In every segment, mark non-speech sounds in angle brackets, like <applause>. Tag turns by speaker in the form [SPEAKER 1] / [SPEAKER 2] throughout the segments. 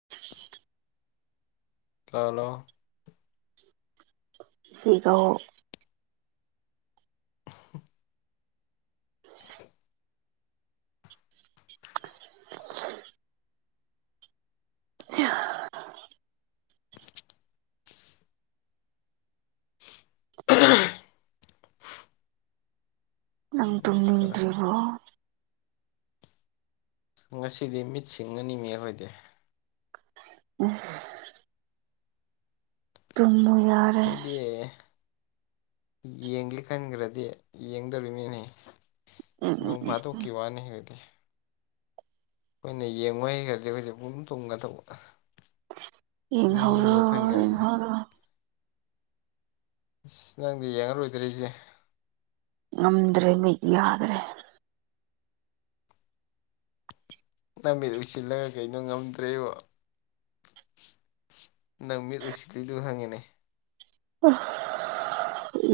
[SPEAKER 1] <unintelligible> ꯇꯥꯂꯣ
[SPEAKER 2] ꯁꯤꯒꯥꯎ
[SPEAKER 1] <unintelligible>
[SPEAKER 2] ꯅꯪ
[SPEAKER 1] ꯀꯔ
[SPEAKER 2] ꯇꯗ꯭ꯔꯤꯔꯤꯕꯣ
[SPEAKER 1] ꯉꯁꯤꯗꯤ ꯃꯤꯠꯁꯤꯡ ꯑꯅꯤ ꯃꯤ ꯑꯣꯏꯗꯦ
[SPEAKER 2] ꯎ ꯇꯃ
[SPEAKER 1] ꯀꯣꯏꯗꯤꯌꯦ ꯌꯦꯡꯒꯦ ꯈꯟꯈ꯭ꯔꯗꯤ ꯌꯦꯡꯗꯧꯔꯤꯕ ꯃꯤꯅꯤ
[SPEAKER 2] ꯎꯝ ꯎꯝ
[SPEAKER 1] ꯅꯣꯡ ꯐ
[SPEAKER 2] ꯎꯝ
[SPEAKER 1] ꯇꯣꯛꯀꯤ ꯋꯥꯅꯤ ꯑꯣꯏꯗꯤ ꯑꯩꯈꯣꯏꯅ ꯌꯦꯡꯕ ꯍꯩꯈ꯭ꯔꯗꯤ ꯑꯩꯈꯣꯏꯁꯦ ꯄꯨꯝ ꯇꯨꯝꯒ ꯇꯧꯕꯗ
[SPEAKER 2] ꯏꯍꯔꯣ ꯏꯍꯔꯣ
[SPEAKER 1] ꯑꯁ ꯅꯪꯗꯤ ꯌꯦꯡꯉꯔꯣꯏꯗ꯭ꯔꯔꯤꯁꯦ
[SPEAKER 2] ꯉꯝꯗ꯭ꯔꯦ ꯃꯤꯠ ꯌꯥꯗ꯭ꯔꯦ
[SPEAKER 1] ꯅꯨꯃꯤꯠ ꯎꯏꯁꯤꯜꯂꯒ ꯀꯩꯅꯣ ꯉꯝꯗ꯭ꯔꯦꯕ ꯅꯪ ꯃꯤꯠ ꯎꯁꯤꯜꯂꯤꯗꯨ ꯍꯪꯉꯤꯅꯦ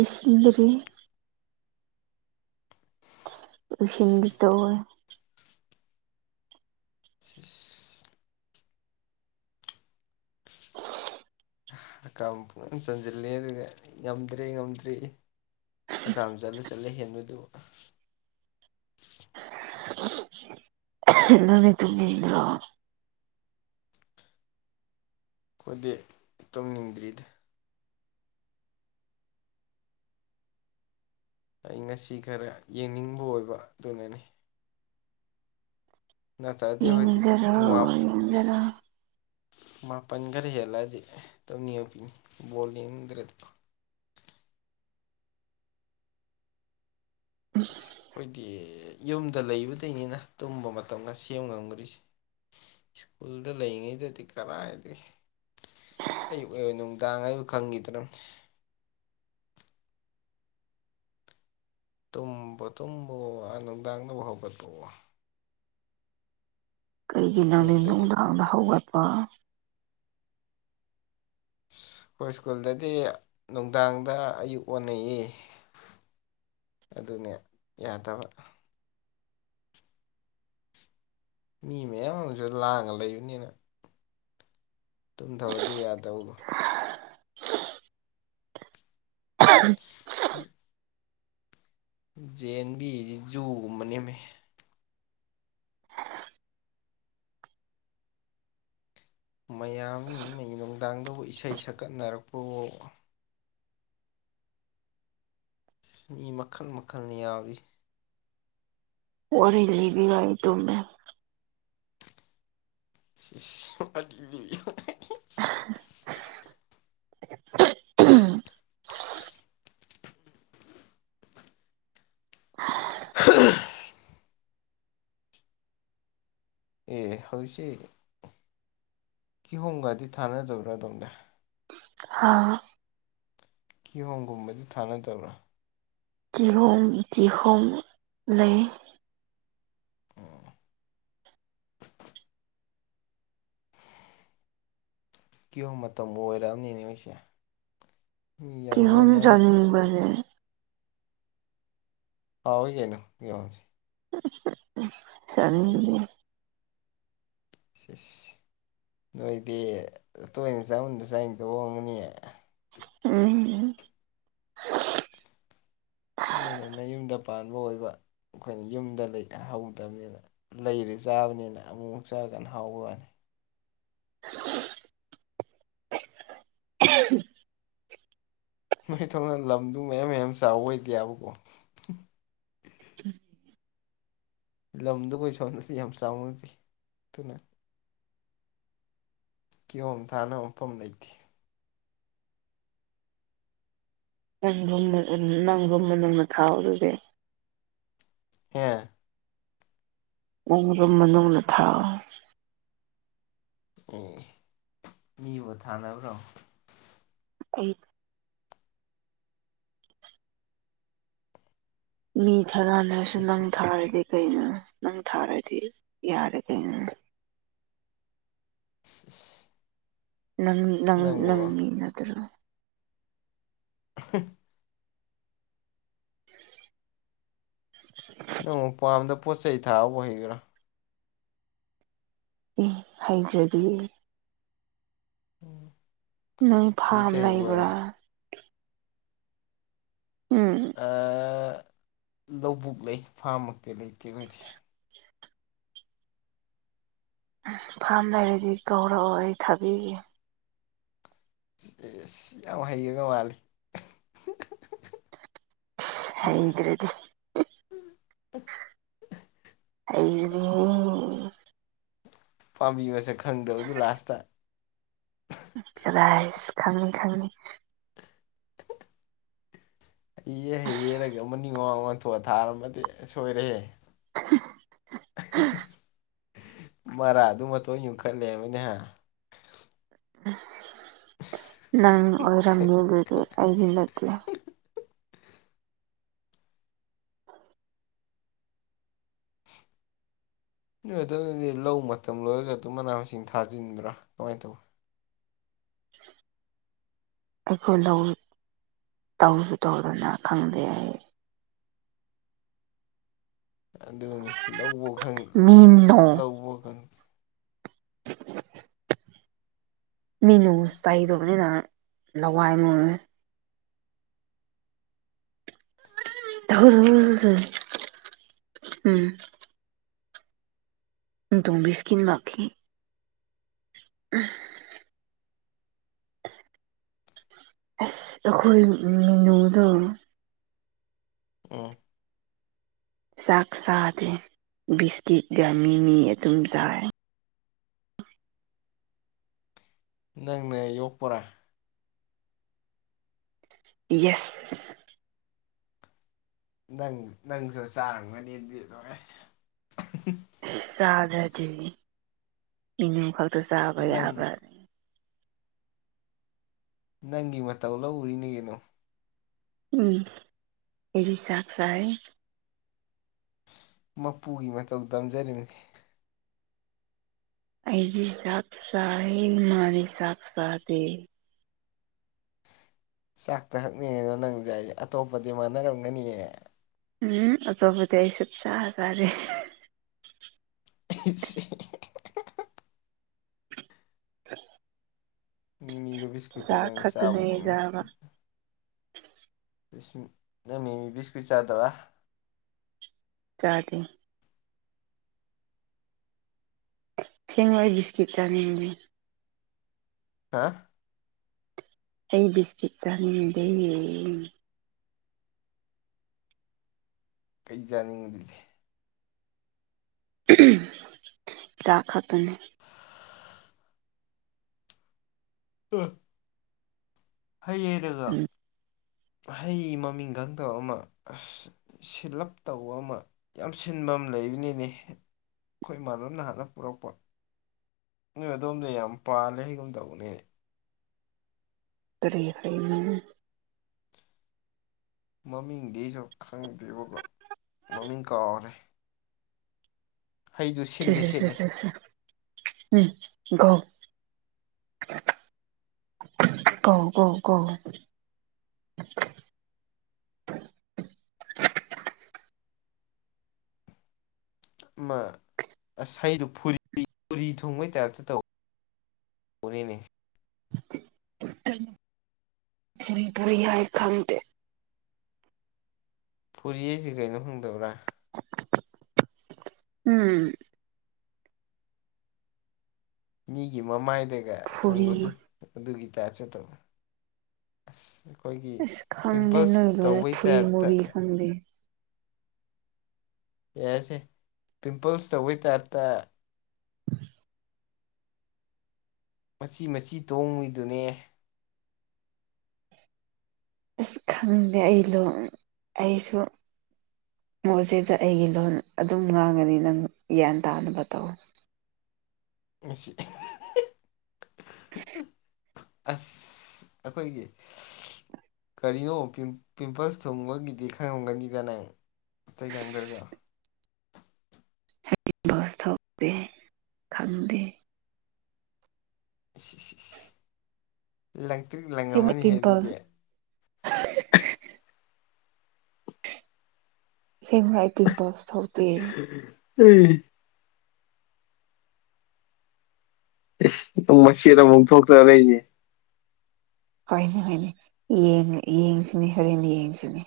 [SPEAKER 2] ꯏꯁꯤꯡꯗꯔꯤ ꯏꯁꯟꯗꯤ ꯇ
[SPEAKER 1] ꯐꯤꯁ
[SPEAKER 2] <unintelligible>
[SPEAKER 1] ꯀ ꯄꯨꯨꯡꯟꯅ ꯆꯟꯁꯤꯜꯂꯦ ꯑꯗꯨꯒ ꯉꯝꯗ꯭ꯔꯦ ꯉꯝꯗ꯭ꯔꯦ ꯍꯀꯥꯝ ꯆꯠꯂ ꯆꯠꯂꯦ ꯍꯦꯟꯕꯗꯨ
[SPEAKER 2] <unintelligible> ꯅꯅꯤꯇꯨ ꯃꯤꯗ꯭ꯔꯣ
[SPEAKER 1] ꯑꯩꯈꯣꯏꯗꯤ ꯏ ꯇꯧꯅꯤꯡꯗ꯭ꯔꯤꯗ ꯑꯩ ꯉꯁꯤ ꯈꯔ ꯌꯦꯡꯅꯤꯡꯕ ꯑꯣꯏꯕ ꯑꯗꯨꯅꯅꯤ ꯅꯠꯇ꯭ꯔꯗꯤ ꯑꯩꯣꯏꯗꯤ
[SPEAKER 2] ꯌꯦꯡꯖꯔꯣ
[SPEAKER 1] ꯄꯨꯡ ꯃꯥ
[SPEAKER 2] ꯌꯦꯡꯖꯔꯣ
[SPEAKER 1] ꯃꯥꯄꯟ ꯈꯔ ꯍꯦꯜꯂꯑꯗꯤ ꯇꯧꯅꯤꯄꯤꯅꯤ ꯕꯣꯂꯤꯡꯈ꯭ꯔꯦꯗ ꯑꯁ ꯑꯩꯈꯣꯏꯗꯤ ꯌꯨꯝꯗ ꯂꯩꯕꯗꯩꯅꯤꯅ ꯇꯨꯝꯕ ꯃꯇꯝꯗ ꯁꯦꯝ ꯉꯝꯗꯣꯔꯤꯁꯦ ꯁ꯭ꯀꯨꯜꯗ ꯂꯩꯉꯩꯗꯗꯤ ꯀꯔꯥꯏꯗꯤ ꯑꯌꯨꯛ ꯑꯩ ꯑꯣꯏꯅ ꯅꯨꯡꯗꯥꯡ ꯍꯥꯏꯕꯨ ꯈꯪꯈꯤꯗ꯭ꯔꯅꯦ ꯇꯨꯝꯕ ꯇꯨꯝꯕ ꯅꯨꯡꯗꯥꯡꯅꯕ ꯍꯧꯒꯠꯄꯑꯣ
[SPEAKER 2] ꯀꯩꯒꯤ ꯅꯪꯗꯤ
[SPEAKER 1] ꯌꯨꯝꯗꯗꯤ
[SPEAKER 2] ꯅꯨꯡꯗꯥꯡꯗ ꯍꯧꯒꯠꯄ
[SPEAKER 1] ꯑꯩꯈꯣꯏ ꯁ꯭ꯀꯨꯜꯗꯗꯤ ꯅꯨꯡꯗꯥꯡꯗ ꯑꯌꯨꯛ ꯑꯣꯟꯅꯏ ꯑꯗꯨꯅꯦ ꯌꯥꯗꯕ ꯃꯤ ꯃꯌꯥꯝ ꯑꯃꯁꯨ ꯂꯥꯡꯉ ꯂꯩꯕꯅꯤꯅ ꯇꯨꯝꯊꯕꯗꯨ ꯌꯥꯗꯧ ꯍ ꯖꯟ ꯕꯤ ꯖꯨꯒꯨꯝꯕ ꯅꯦꯝꯃꯤ ꯃꯌꯥꯝ ꯅꯨꯡꯗꯥꯡꯗꯕꯨ ꯏꯁꯩ ꯁꯛꯀꯠꯅꯔꯛꯄꯕꯨ ꯃꯤ ꯃꯈꯜ ꯃꯈꯜꯅ ꯌꯥꯎꯔꯤ
[SPEAKER 2] ꯋꯥꯔꯤꯔ ꯂꯤꯕꯤꯚꯏ ꯇꯃꯦ
[SPEAKER 1] ꯁꯤꯁ <unintelligible> ꯑꯦ ꯍꯧꯁꯦ ꯀꯤꯍꯣꯝ ꯒꯥꯔꯗꯤ ꯊꯥꯅꯗꯕ꯭ꯔꯥꯗꯣꯝꯒ
[SPEAKER 2] ꯑꯥ
[SPEAKER 1] ꯀꯤꯍꯣꯝꯒꯨꯝꯕꯗꯨ ꯊꯥꯅꯗꯕ꯭ꯔꯥ
[SPEAKER 2] ꯀꯤꯍꯣꯨꯝ ꯀꯤꯍꯣꯝ ꯂꯩ
[SPEAKER 1] ꯎꯝ ꯀꯤꯌꯣ ꯃꯇꯝ ꯑꯣꯏꯔꯛꯑꯕꯅꯤꯅꯦ ꯃꯣꯏꯁꯦ
[SPEAKER 2] ꯀꯍꯣ ꯅꯤ ꯃꯅꯦ
[SPEAKER 1] ꯍꯥꯎ ꯑꯣꯏ ꯌꯥꯩꯅ ꯌꯦꯉꯁꯤ
[SPEAKER 2] ꯁꯔ
[SPEAKER 1] ꯁꯤꯦꯁ ꯅꯣꯏꯗꯤ ꯇꯣꯏꯅ ꯆꯥꯃꯟꯗꯁꯨꯥꯏꯩꯅ ꯇꯧ ꯍꯣꯡꯒꯅꯤ
[SPEAKER 2] ꯎꯝ
[SPEAKER 1] ꯂꯣꯏꯅꯅ ꯌꯨꯝꯗ ꯄꯥꯟꯕ ꯑꯣꯏꯕ ꯑꯩꯈꯣꯏꯅ ꯌꯨꯝꯗ ꯂꯩ ꯍꯧꯗꯕꯅꯤꯅ ꯂꯩꯔꯦ ꯆꯥꯕꯅꯤꯅ ꯑꯃꯨꯛ ꯑꯃꯨꯛ ꯆꯥꯀꯥꯟꯅ ꯍꯥꯎꯈꯅꯤ
[SPEAKER 2] ꯎ
[SPEAKER 1] ꯅꯣꯏ ꯊ ꯊꯣꯛꯅ ꯂꯝꯗꯨ ꯃꯌꯥꯝ ꯃꯌꯥꯝ ꯆꯥꯎꯕ ꯑꯣꯏꯗꯦꯕꯀꯣ
[SPEAKER 2] <unintelligible>
[SPEAKER 1] ꯂꯝꯗ ꯀꯣꯏ ꯁꯣꯟꯗꯗꯤ ꯌꯥꯝ ꯆꯥꯎꯅꯗ ꯑꯗꯨꯨꯅ ꯀꯤꯌꯣꯝꯊꯥꯅ ꯃꯐꯝ ꯂꯩꯇꯦ
[SPEAKER 2] ꯅꯪꯒꯨꯝ ꯅꯪꯒꯨꯝꯅ ꯅꯪꯅ ꯊꯥꯎ ꯑꯗꯨꯗꯤ
[SPEAKER 1] ꯍꯦ
[SPEAKER 2] ꯎꯔ ꯃꯅꯅ ꯊꯥ
[SPEAKER 1] ꯑꯦ ꯃꯤꯕꯨ ꯊꯥꯅꯕ꯭ꯔꯣ
[SPEAKER 2] ꯎ ꯃꯤꯊꯦ ꯅꯥꯟ ꯁ ꯅꯪ
[SPEAKER 1] ꯏꯁ
[SPEAKER 2] ꯊꯥꯔ ꯀꯩꯅꯣ ꯅꯪ ꯊꯥꯔꯗꯤ ꯌꯥꯔꯦ ꯀꯩꯅꯣ
[SPEAKER 1] <unintelligible>
[SPEAKER 2] ꯪ ꯅꯪ
[SPEAKER 1] ꯅꯪꯕꯨ
[SPEAKER 2] ꯅꯪꯉ ꯅꯠꯇ꯭ꯔꯣ
[SPEAKER 1] <unintelligible> ꯅꯪ ꯄꯥꯝꯗ ꯄꯣꯠ ꯆꯩꯩ ꯊꯥꯕ ꯍꯩꯕ꯭ꯔꯥ
[SPEAKER 2] ꯑꯦ ꯍꯥꯏꯖ꯭ꯔꯗꯤꯌꯦ
[SPEAKER 1] ꯎꯝ
[SPEAKER 2] ꯅꯣꯏ ꯐꯥꯝ ꯂꯩꯕ꯭ꯔꯥ ꯎꯝ
[SPEAKER 1] ꯂꯧꯕꯨꯛ ꯂꯩ ꯐꯥꯝꯃꯛꯇꯤ ꯂꯩꯇꯦ ꯑꯣꯏꯗꯦ
[SPEAKER 2] ꯐꯥꯝ ꯂꯩꯔꯗꯤ ꯀꯧꯔꯛꯑꯣ ꯑꯩ ꯊꯥꯕꯤꯒꯦ
[SPEAKER 1] ꯑꯦꯁ ꯌꯥꯝ ꯍꯩꯌꯦꯒ ꯃꯥꯂ
[SPEAKER 2] ꯍꯗ꯭ꯔꯦꯗꯤ
[SPEAKER 1] ꯎꯝ
[SPEAKER 2] ꯑꯩ
[SPEAKER 1] ꯄꯥꯝꯕꯤꯕꯁꯦ ꯈꯪꯗꯕꯗꯨ ꯂꯥꯁꯇ
[SPEAKER 2] ꯔꯥꯏꯁ ꯈꯪꯉꯅꯤ ꯈꯪꯉꯅꯤ
[SPEAKER 1] ꯍ ꯍꯩꯌꯦꯔꯒ ꯑꯃꯅꯤꯡ ꯋꯥꯃꯥꯡ ꯋꯥꯡꯊꯣꯛꯑ ꯊꯥꯔꯝꯃꯗꯤ ꯁꯣꯏꯔꯦꯦ <unintelligible> ꯃꯔꯥꯗꯨ ꯃꯇꯣꯟ ꯌꯨꯡꯈꯠꯂꯦꯕꯅꯦꯍ
[SPEAKER 2] ꯅꯪ ꯑꯣꯏꯔꯝꯃꯦ ꯑꯗꯨꯗꯤ ꯑꯩꯗꯤ ꯅꯠꯇꯦ
[SPEAKER 1] ꯑꯗꯨꯗꯗꯤ ꯂꯧ ꯃꯇꯝ ꯂꯣꯏꯔꯒ ꯑꯗꯨꯝ ꯃꯅꯥ ꯃꯁꯤꯡ ꯊꯥꯖꯤꯟꯕ꯭ꯔꯥ ꯀꯃꯥꯏꯅ ꯇꯧꯋ
[SPEAKER 2] <unintelligible> ꯑꯩꯈꯣꯏ ꯂꯧ ꯇꯧꯁꯨ ꯇꯧꯗꯅ ꯈꯪꯗꯦ ꯑꯩ
[SPEAKER 1] ꯑꯗꯨꯅꯤ ꯂꯧꯕ
[SPEAKER 2] ꯃꯤꯅꯣ
[SPEAKER 1] ꯂꯧꯕ ꯈꯪꯦ
[SPEAKER 2] <unintelligible> ꯃꯤꯅꯨ ꯆꯩꯗꯕꯅꯤꯅ ꯂꯋꯥꯏ ꯑꯃꯦ ꯍ ꯎꯝ ꯇꯨꯡꯕꯤ ꯏꯁꯀꯤꯅ ꯃꯥꯈꯤ ꯎꯝ ꯑꯁ ꯑꯩꯈꯣꯏ ꯃꯤꯅꯨꯗ
[SPEAKER 1] ꯎ
[SPEAKER 2] ꯆꯥꯛ ꯆꯗꯦ ꯕꯤꯁꯀꯤꯠꯒ ꯃꯤꯃꯤ ꯑꯗꯨꯝ ꯆꯥꯏ
[SPEAKER 1] ꯅꯪꯅꯦ ꯌꯣꯛꯄꯣꯔꯥ
[SPEAKER 2] ꯌꯦꯁ
[SPEAKER 1] ꯅꯪ ꯅꯪꯁꯨ ꯆꯥꯔꯝꯒꯅꯤꯗꯤ ꯂꯣꯏꯣꯏ
[SPEAKER 2] ꯆꯥꯗ꯭ꯔꯗꯤ ꯏꯅꯨ ꯈꯛꯇ ꯆꯥꯕ
[SPEAKER 1] ꯅꯪ
[SPEAKER 2] ꯌꯥꯕ꯭ꯔ
[SPEAKER 1] ꯅꯪꯒꯤ ꯃꯇꯧ ꯂꯧ ꯎꯔꯤꯅꯦ ꯀꯩꯅꯣ
[SPEAKER 2] ꯎꯝ ꯐꯔꯤ ꯁꯥꯥꯛ ꯁꯥꯍꯥꯏ
[SPEAKER 1] ꯃꯄꯨꯒꯤ ꯃꯇꯧ ꯇꯝꯖꯔꯤꯕꯅꯤ
[SPEAKER 2] ꯑꯩꯗꯤ ꯆꯥꯛ ꯆ ꯃꯥꯒꯤ ꯁꯥꯥꯛ ꯆꯗꯦ
[SPEAKER 1] ꯆꯥꯛꯇ ꯍꯛꯅꯤꯡꯉꯤꯅꯣ ꯅꯪꯖ ꯑꯩ ꯑꯇꯣꯞꯄꯗꯤ ꯃꯥꯟꯅꯔꯝꯒꯅꯤꯌꯦ
[SPEAKER 2] ꯎꯝ ꯑꯇꯣꯞꯕꯨꯗꯤ ꯑꯩ ꯁꯨꯞ ꯆꯥ ꯆꯥꯗꯦ
[SPEAKER 1] <unintelligible>
[SPEAKER 2] <unintelligible>
[SPEAKER 1] ꯃꯤꯃꯤꯒ ꯕꯤꯁꯀꯨꯠꯀ
[SPEAKER 2] ꯆꯥꯛ
[SPEAKER 1] ꯅꯪꯅ ꯆꯥꯕ ꯑꯣꯏꯔꯝꯒꯅꯤ
[SPEAKER 2] ꯈꯗꯨꯅꯖꯕ
[SPEAKER 1] ꯁ ꯑꯃꯤ ꯕꯤꯁꯀꯨꯠ ꯆꯥꯗꯕ
[SPEAKER 2] ꯆꯗꯦ ꯊꯦꯡꯦꯡ ꯃꯣꯏ ꯁꯀꯤꯠ ꯆꯅꯤ
[SPEAKER 1] ꯍꯥ
[SPEAKER 2] ꯑꯩ ꯕꯤꯁꯀꯤꯠ ꯆꯥ ꯂꯩ
[SPEAKER 1] ꯀꯩ ꯌꯥꯥꯅꯤꯡꯕꯗꯨꯗꯤꯦ
[SPEAKER 2] ꯆꯥ ꯈꯇꯅꯦ
[SPEAKER 1] ꯎ ꯍꯩꯌꯦꯔꯒ
[SPEAKER 2] ꯎꯝ
[SPEAKER 1] ꯍꯩ ꯃꯃꯤꯡ ꯈꯪꯗꯕ ꯑꯃ ꯑꯁ ꯁꯤꯜꯂꯞ ꯇꯧꯕ ꯑꯃ ꯌꯥꯝ ꯁꯤꯟꯕ ꯑꯃ ꯂꯩꯕꯅꯤꯅꯦ ꯑꯩꯈꯣꯏ ꯏꯃꯥꯟꯅꯕ ꯅꯍꯥꯟꯅ ꯄꯨꯔꯛꯄ ꯅꯣꯏ ꯑꯗꯣꯝꯗ ꯌꯥꯝ ꯄꯥꯜꯂꯦ ꯍꯒꯨꯝ ꯇꯧꯕꯅꯦꯅꯦ
[SPEAKER 2] ꯀꯔꯔꯤ ꯍꯥꯏꯅꯦ
[SPEAKER 1] ꯃꯃꯤꯡꯗꯤ ꯑꯩꯁꯨ ꯈꯪꯗ꯭ꯦꯕ ꯃꯃꯤꯡ ꯀꯥꯎꯔꯦ ꯍꯩꯗꯨ
[SPEAKER 2] ꯁꯤ
[SPEAKER 1] ꯁꯤꯟꯗꯤ ꯁꯤꯠꯂꯤ
[SPEAKER 2] ꯎꯝ ꯀꯣ ꯎ ꯀꯣ ꯀꯣ <unintelligible>
[SPEAKER 1] ꯑꯁ ꯑꯩꯗꯨꯣ ꯐ ꯐꯣꯔꯤ ꯊꯣꯡꯕꯩ ꯇꯥꯏꯞꯇ ꯇꯧ ꯄꯨꯅꯤꯅꯤ
[SPEAKER 2] ꯄꯦꯄꯔꯤ ꯍꯥꯏ ꯈꯪꯇ
[SPEAKER 1] ꯐꯨꯔꯤ ꯑꯩꯁꯤ ꯀꯩꯅꯣ ꯍꯪꯗꯕ꯭ꯔꯥ
[SPEAKER 2] ꯎꯝ
[SPEAKER 1] ꯃꯤꯒꯤ ꯃꯃꯥꯏꯗꯒ
[SPEAKER 2] ꯐꯨꯔꯤ
[SPEAKER 1] ꯊꯨꯡꯕꯗꯨ ꯑꯗꯨꯒꯤ ꯇꯁꯦ ꯇꯣ ꯑ ꯑꯩꯈꯣꯏꯒꯤ
[SPEAKER 2] ꯑꯁ ꯈꯪꯗꯦ
[SPEAKER 1] ꯄꯤꯝꯄꯜꯁ
[SPEAKER 2] ꯅꯣꯏ ꯂꯣꯟ
[SPEAKER 1] ꯇꯧꯕꯩ
[SPEAKER 2] ꯐꯨꯔꯤ
[SPEAKER 1] ꯇꯥꯏꯞꯇ
[SPEAKER 2] ꯃꯨꯔꯤ ꯈꯪꯗꯦ
[SPEAKER 1] ꯌꯥꯏꯁꯦ ꯄꯤꯝꯄꯜꯁ ꯇꯧꯕꯩ ꯇꯥꯔꯛꯇ ꯃꯆꯤ ꯃꯆꯤ ꯇꯣꯡꯉꯏꯗꯨꯅꯦ
[SPEAKER 2] ꯑꯁ ꯈꯪꯗꯦ ꯑꯩꯗꯣ ꯑꯩꯁꯨ ꯃꯣꯠꯁꯤꯗ ꯑꯩꯒꯤ ꯂꯣꯟ ꯑꯗꯨꯝ ꯉꯥꯡꯉꯅꯤ ꯅꯪ ꯒ꯭ꯌꯥꯟ ꯇꯥꯅꯕ ꯇꯧ <unintelligible>
[SPEAKER 1] ꯃꯁꯤꯁꯤ ꯑꯁ ꯑꯩꯈꯣꯏꯒꯤ ꯀꯔꯤꯅꯣ ꯄꯤꯝꯄꯜꯁ ꯊꯨꯡꯕꯒꯤꯗꯤ ꯈꯪꯉꯝꯒꯅꯤꯗ ꯅꯪ ꯏꯇꯩꯇꯩ ꯀꯦꯟꯗ꯭ꯔ ꯆ
[SPEAKER 2] ꯍꯁ ꯊꯣꯛꯗ ꯈꯝꯗ
[SPEAKER 1] ꯂꯪ ꯀꯛ
[SPEAKER 2] ꯁꯤ
[SPEAKER 1] ꯂꯪꯉꯝꯃꯅꯤꯍꯦ
[SPEAKER 2] ꯄꯤꯝꯄꯜ
[SPEAKER 1] ꯑꯗꯨꯗꯤ
[SPEAKER 2] ꯁꯦꯝ ꯔꯥꯏꯇꯤꯡ ꯄꯁ ꯊꯧꯇ
[SPEAKER 1] ꯎꯝ ꯑꯦ ꯃꯆꯦꯠ ꯑꯃꯨꯛ ꯊꯣꯛꯇ꯭ꯔ ꯂꯩꯁꯦ
[SPEAKER 2] ꯍꯣꯏꯅꯦ ꯍꯣꯏꯅꯦ ꯌꯦꯡ ꯌꯦꯡꯁꯤꯅꯦ ꯍꯣꯔꯦꯟ ꯌꯦꯡꯁꯤꯅꯦ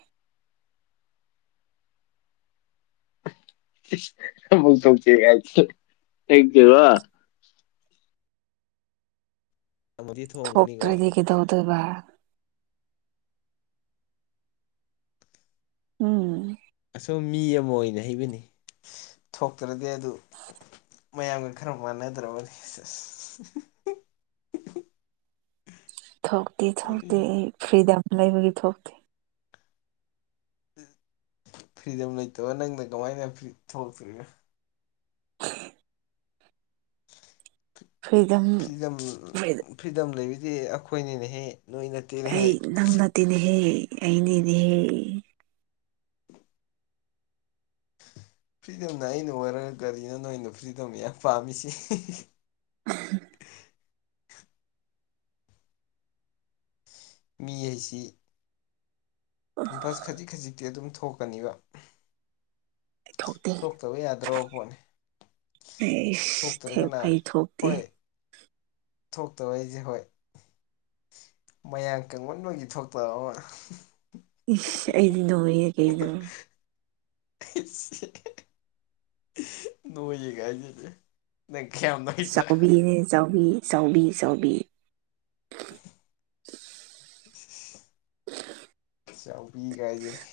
[SPEAKER 1] ꯨꯛ ꯁ ꯍ ꯀ ꯋꯥ ꯃꯗꯤ ꯊꯣꯡꯒꯅꯤꯀꯣ
[SPEAKER 2] ꯑꯗꯨꯒꯕꯥ ꯎꯝ
[SPEAKER 1] ꯑꯁꯨꯝ ꯃꯤ ꯑꯃ ꯑꯣꯏꯅ ꯍꯩꯕꯅꯤ ꯊꯣꯛꯇ꯭ꯔꯗꯤ ꯑꯗꯨ ꯃꯌꯥꯝꯒ ꯈꯔ ꯃꯥꯟꯅꯗ꯭ꯔꯕ
[SPEAKER 2] <unintelligible> ꯊꯣꯛꯇꯦ ꯊꯣꯛꯇꯦ ꯑꯩ ꯐ꯭ꯔꯤꯗꯝ ꯂꯩꯕꯒꯤ ꯊꯣꯛꯇꯦ
[SPEAKER 1] ꯐ꯭ꯔꯤꯗꯝ ꯂꯩꯇꯕ ꯅꯪꯅ ꯀꯃꯥꯏꯅ ꯊꯣꯛꯂꯛꯇ꯭ꯔꯤꯅ
[SPEAKER 2] ꯐ꯭ꯔꯤꯗꯝ
[SPEAKER 1] ꯐ꯭ꯔꯤꯗꯝ
[SPEAKER 2] ꯐ꯭ꯔꯤꯗ
[SPEAKER 1] ꯐ꯭ꯔꯤꯗꯝ ꯂꯩꯕꯗꯤ ꯑꯩꯈꯣꯏꯅꯤꯅꯦꯍꯦ
[SPEAKER 2] ꯑꯩ ꯅꯪ ꯅꯠꯇꯦꯅꯦꯍꯦ ꯑꯩꯅꯦ ꯏꯅꯦꯍꯦ
[SPEAKER 1] <unintelligible> ꯐ꯭ꯔꯤꯗꯝꯅ ꯑꯩꯅ ꯑꯣꯏꯔꯒ ꯀꯔꯤꯅꯣ ꯅꯣꯏꯅ ꯐ꯭ꯔꯤꯗꯝ ꯌꯥꯝ ꯄꯥꯝꯃꯤꯁꯤ
[SPEAKER 2] <unintelligible>
[SPEAKER 1] ꯃꯤ ꯍꯥꯏꯁꯤ
[SPEAKER 2] ꯑꯩ
[SPEAKER 1] ꯄꯤꯝꯄꯜꯁ ꯈꯖꯤꯛ ꯈꯖꯤꯛꯇꯤ ꯑꯗꯨꯝ ꯊꯣꯛꯀꯅꯤꯕ ꯊꯣꯛꯇꯕ ꯌꯥꯗ꯭ꯔꯕ ꯄꯣꯠꯅꯤ
[SPEAKER 2] ꯁ
[SPEAKER 1] ꯊꯣꯛꯇ꯭ꯔꯒꯅ
[SPEAKER 2] ꯊꯦꯚꯏ ꯊꯣꯛꯣꯛꯇ
[SPEAKER 1] ꯍꯣꯏ ꯊꯣꯛꯇꯕ ꯑꯩꯁꯦ ꯍꯣꯏ ꯃꯌꯥꯝ ꯀꯪꯃꯟꯕꯒꯤ ꯊꯣꯛꯇꯛꯑꯣ
[SPEAKER 2] ꯏ ꯑꯩꯗꯤ ꯅꯏꯌꯦ ꯀꯩꯅ
[SPEAKER 1] ꯅꯣꯡ ꯀꯗ ꯅꯪ ꯀꯌꯥꯝ ꯅꯣꯏꯗ꯭ꯔꯥ
[SPEAKER 2] ꯆꯥꯎꯕꯤꯅꯦ ꯆꯥꯎꯕꯤ ꯆꯥꯎꯕꯤ ꯆꯥꯎꯕꯤ
[SPEAKER 1] <unintelligible> ꯆꯥꯎꯕꯤ ꯀꯥꯏꯁꯤꯦꯅꯦ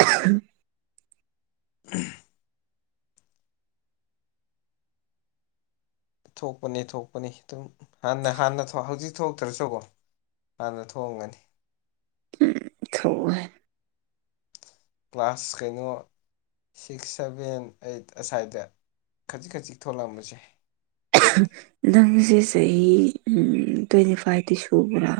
[SPEAKER 2] ꯎ
[SPEAKER 1] ꯎꯝ ꯊꯣꯛꯄꯅꯤ ꯊꯣꯛꯄꯅꯤ ꯑꯗꯨꯝꯅ ꯍꯥꯟꯅ ꯍꯧꯖꯤꯛ ꯊꯣꯛꯇ꯭ꯔꯁꯨꯀꯣ ꯍꯥꯟꯅ ꯊꯣꯡꯒꯅꯤ
[SPEAKER 2] ꯊꯣꯛꯑꯣꯏ
[SPEAKER 1] ꯀ꯭ꯂꯥꯁ ꯀꯩꯅꯣ ꯁꯤꯛꯁ ꯁꯚꯦꯟ ꯑꯩꯠ ꯑꯁ꯭ꯋꯥꯏꯗ ꯈꯖꯤꯛ ꯈꯖꯤꯛ ꯊꯣꯛꯂꯝꯕꯁꯦ
[SPEAKER 2] ꯅꯪꯁꯦ ꯆꯍꯤ ꯇ꯭ꯋꯦꯟꯇꯤ ꯐꯥꯏꯚꯇꯤ ꯁꯨꯕ꯭ꯔꯥ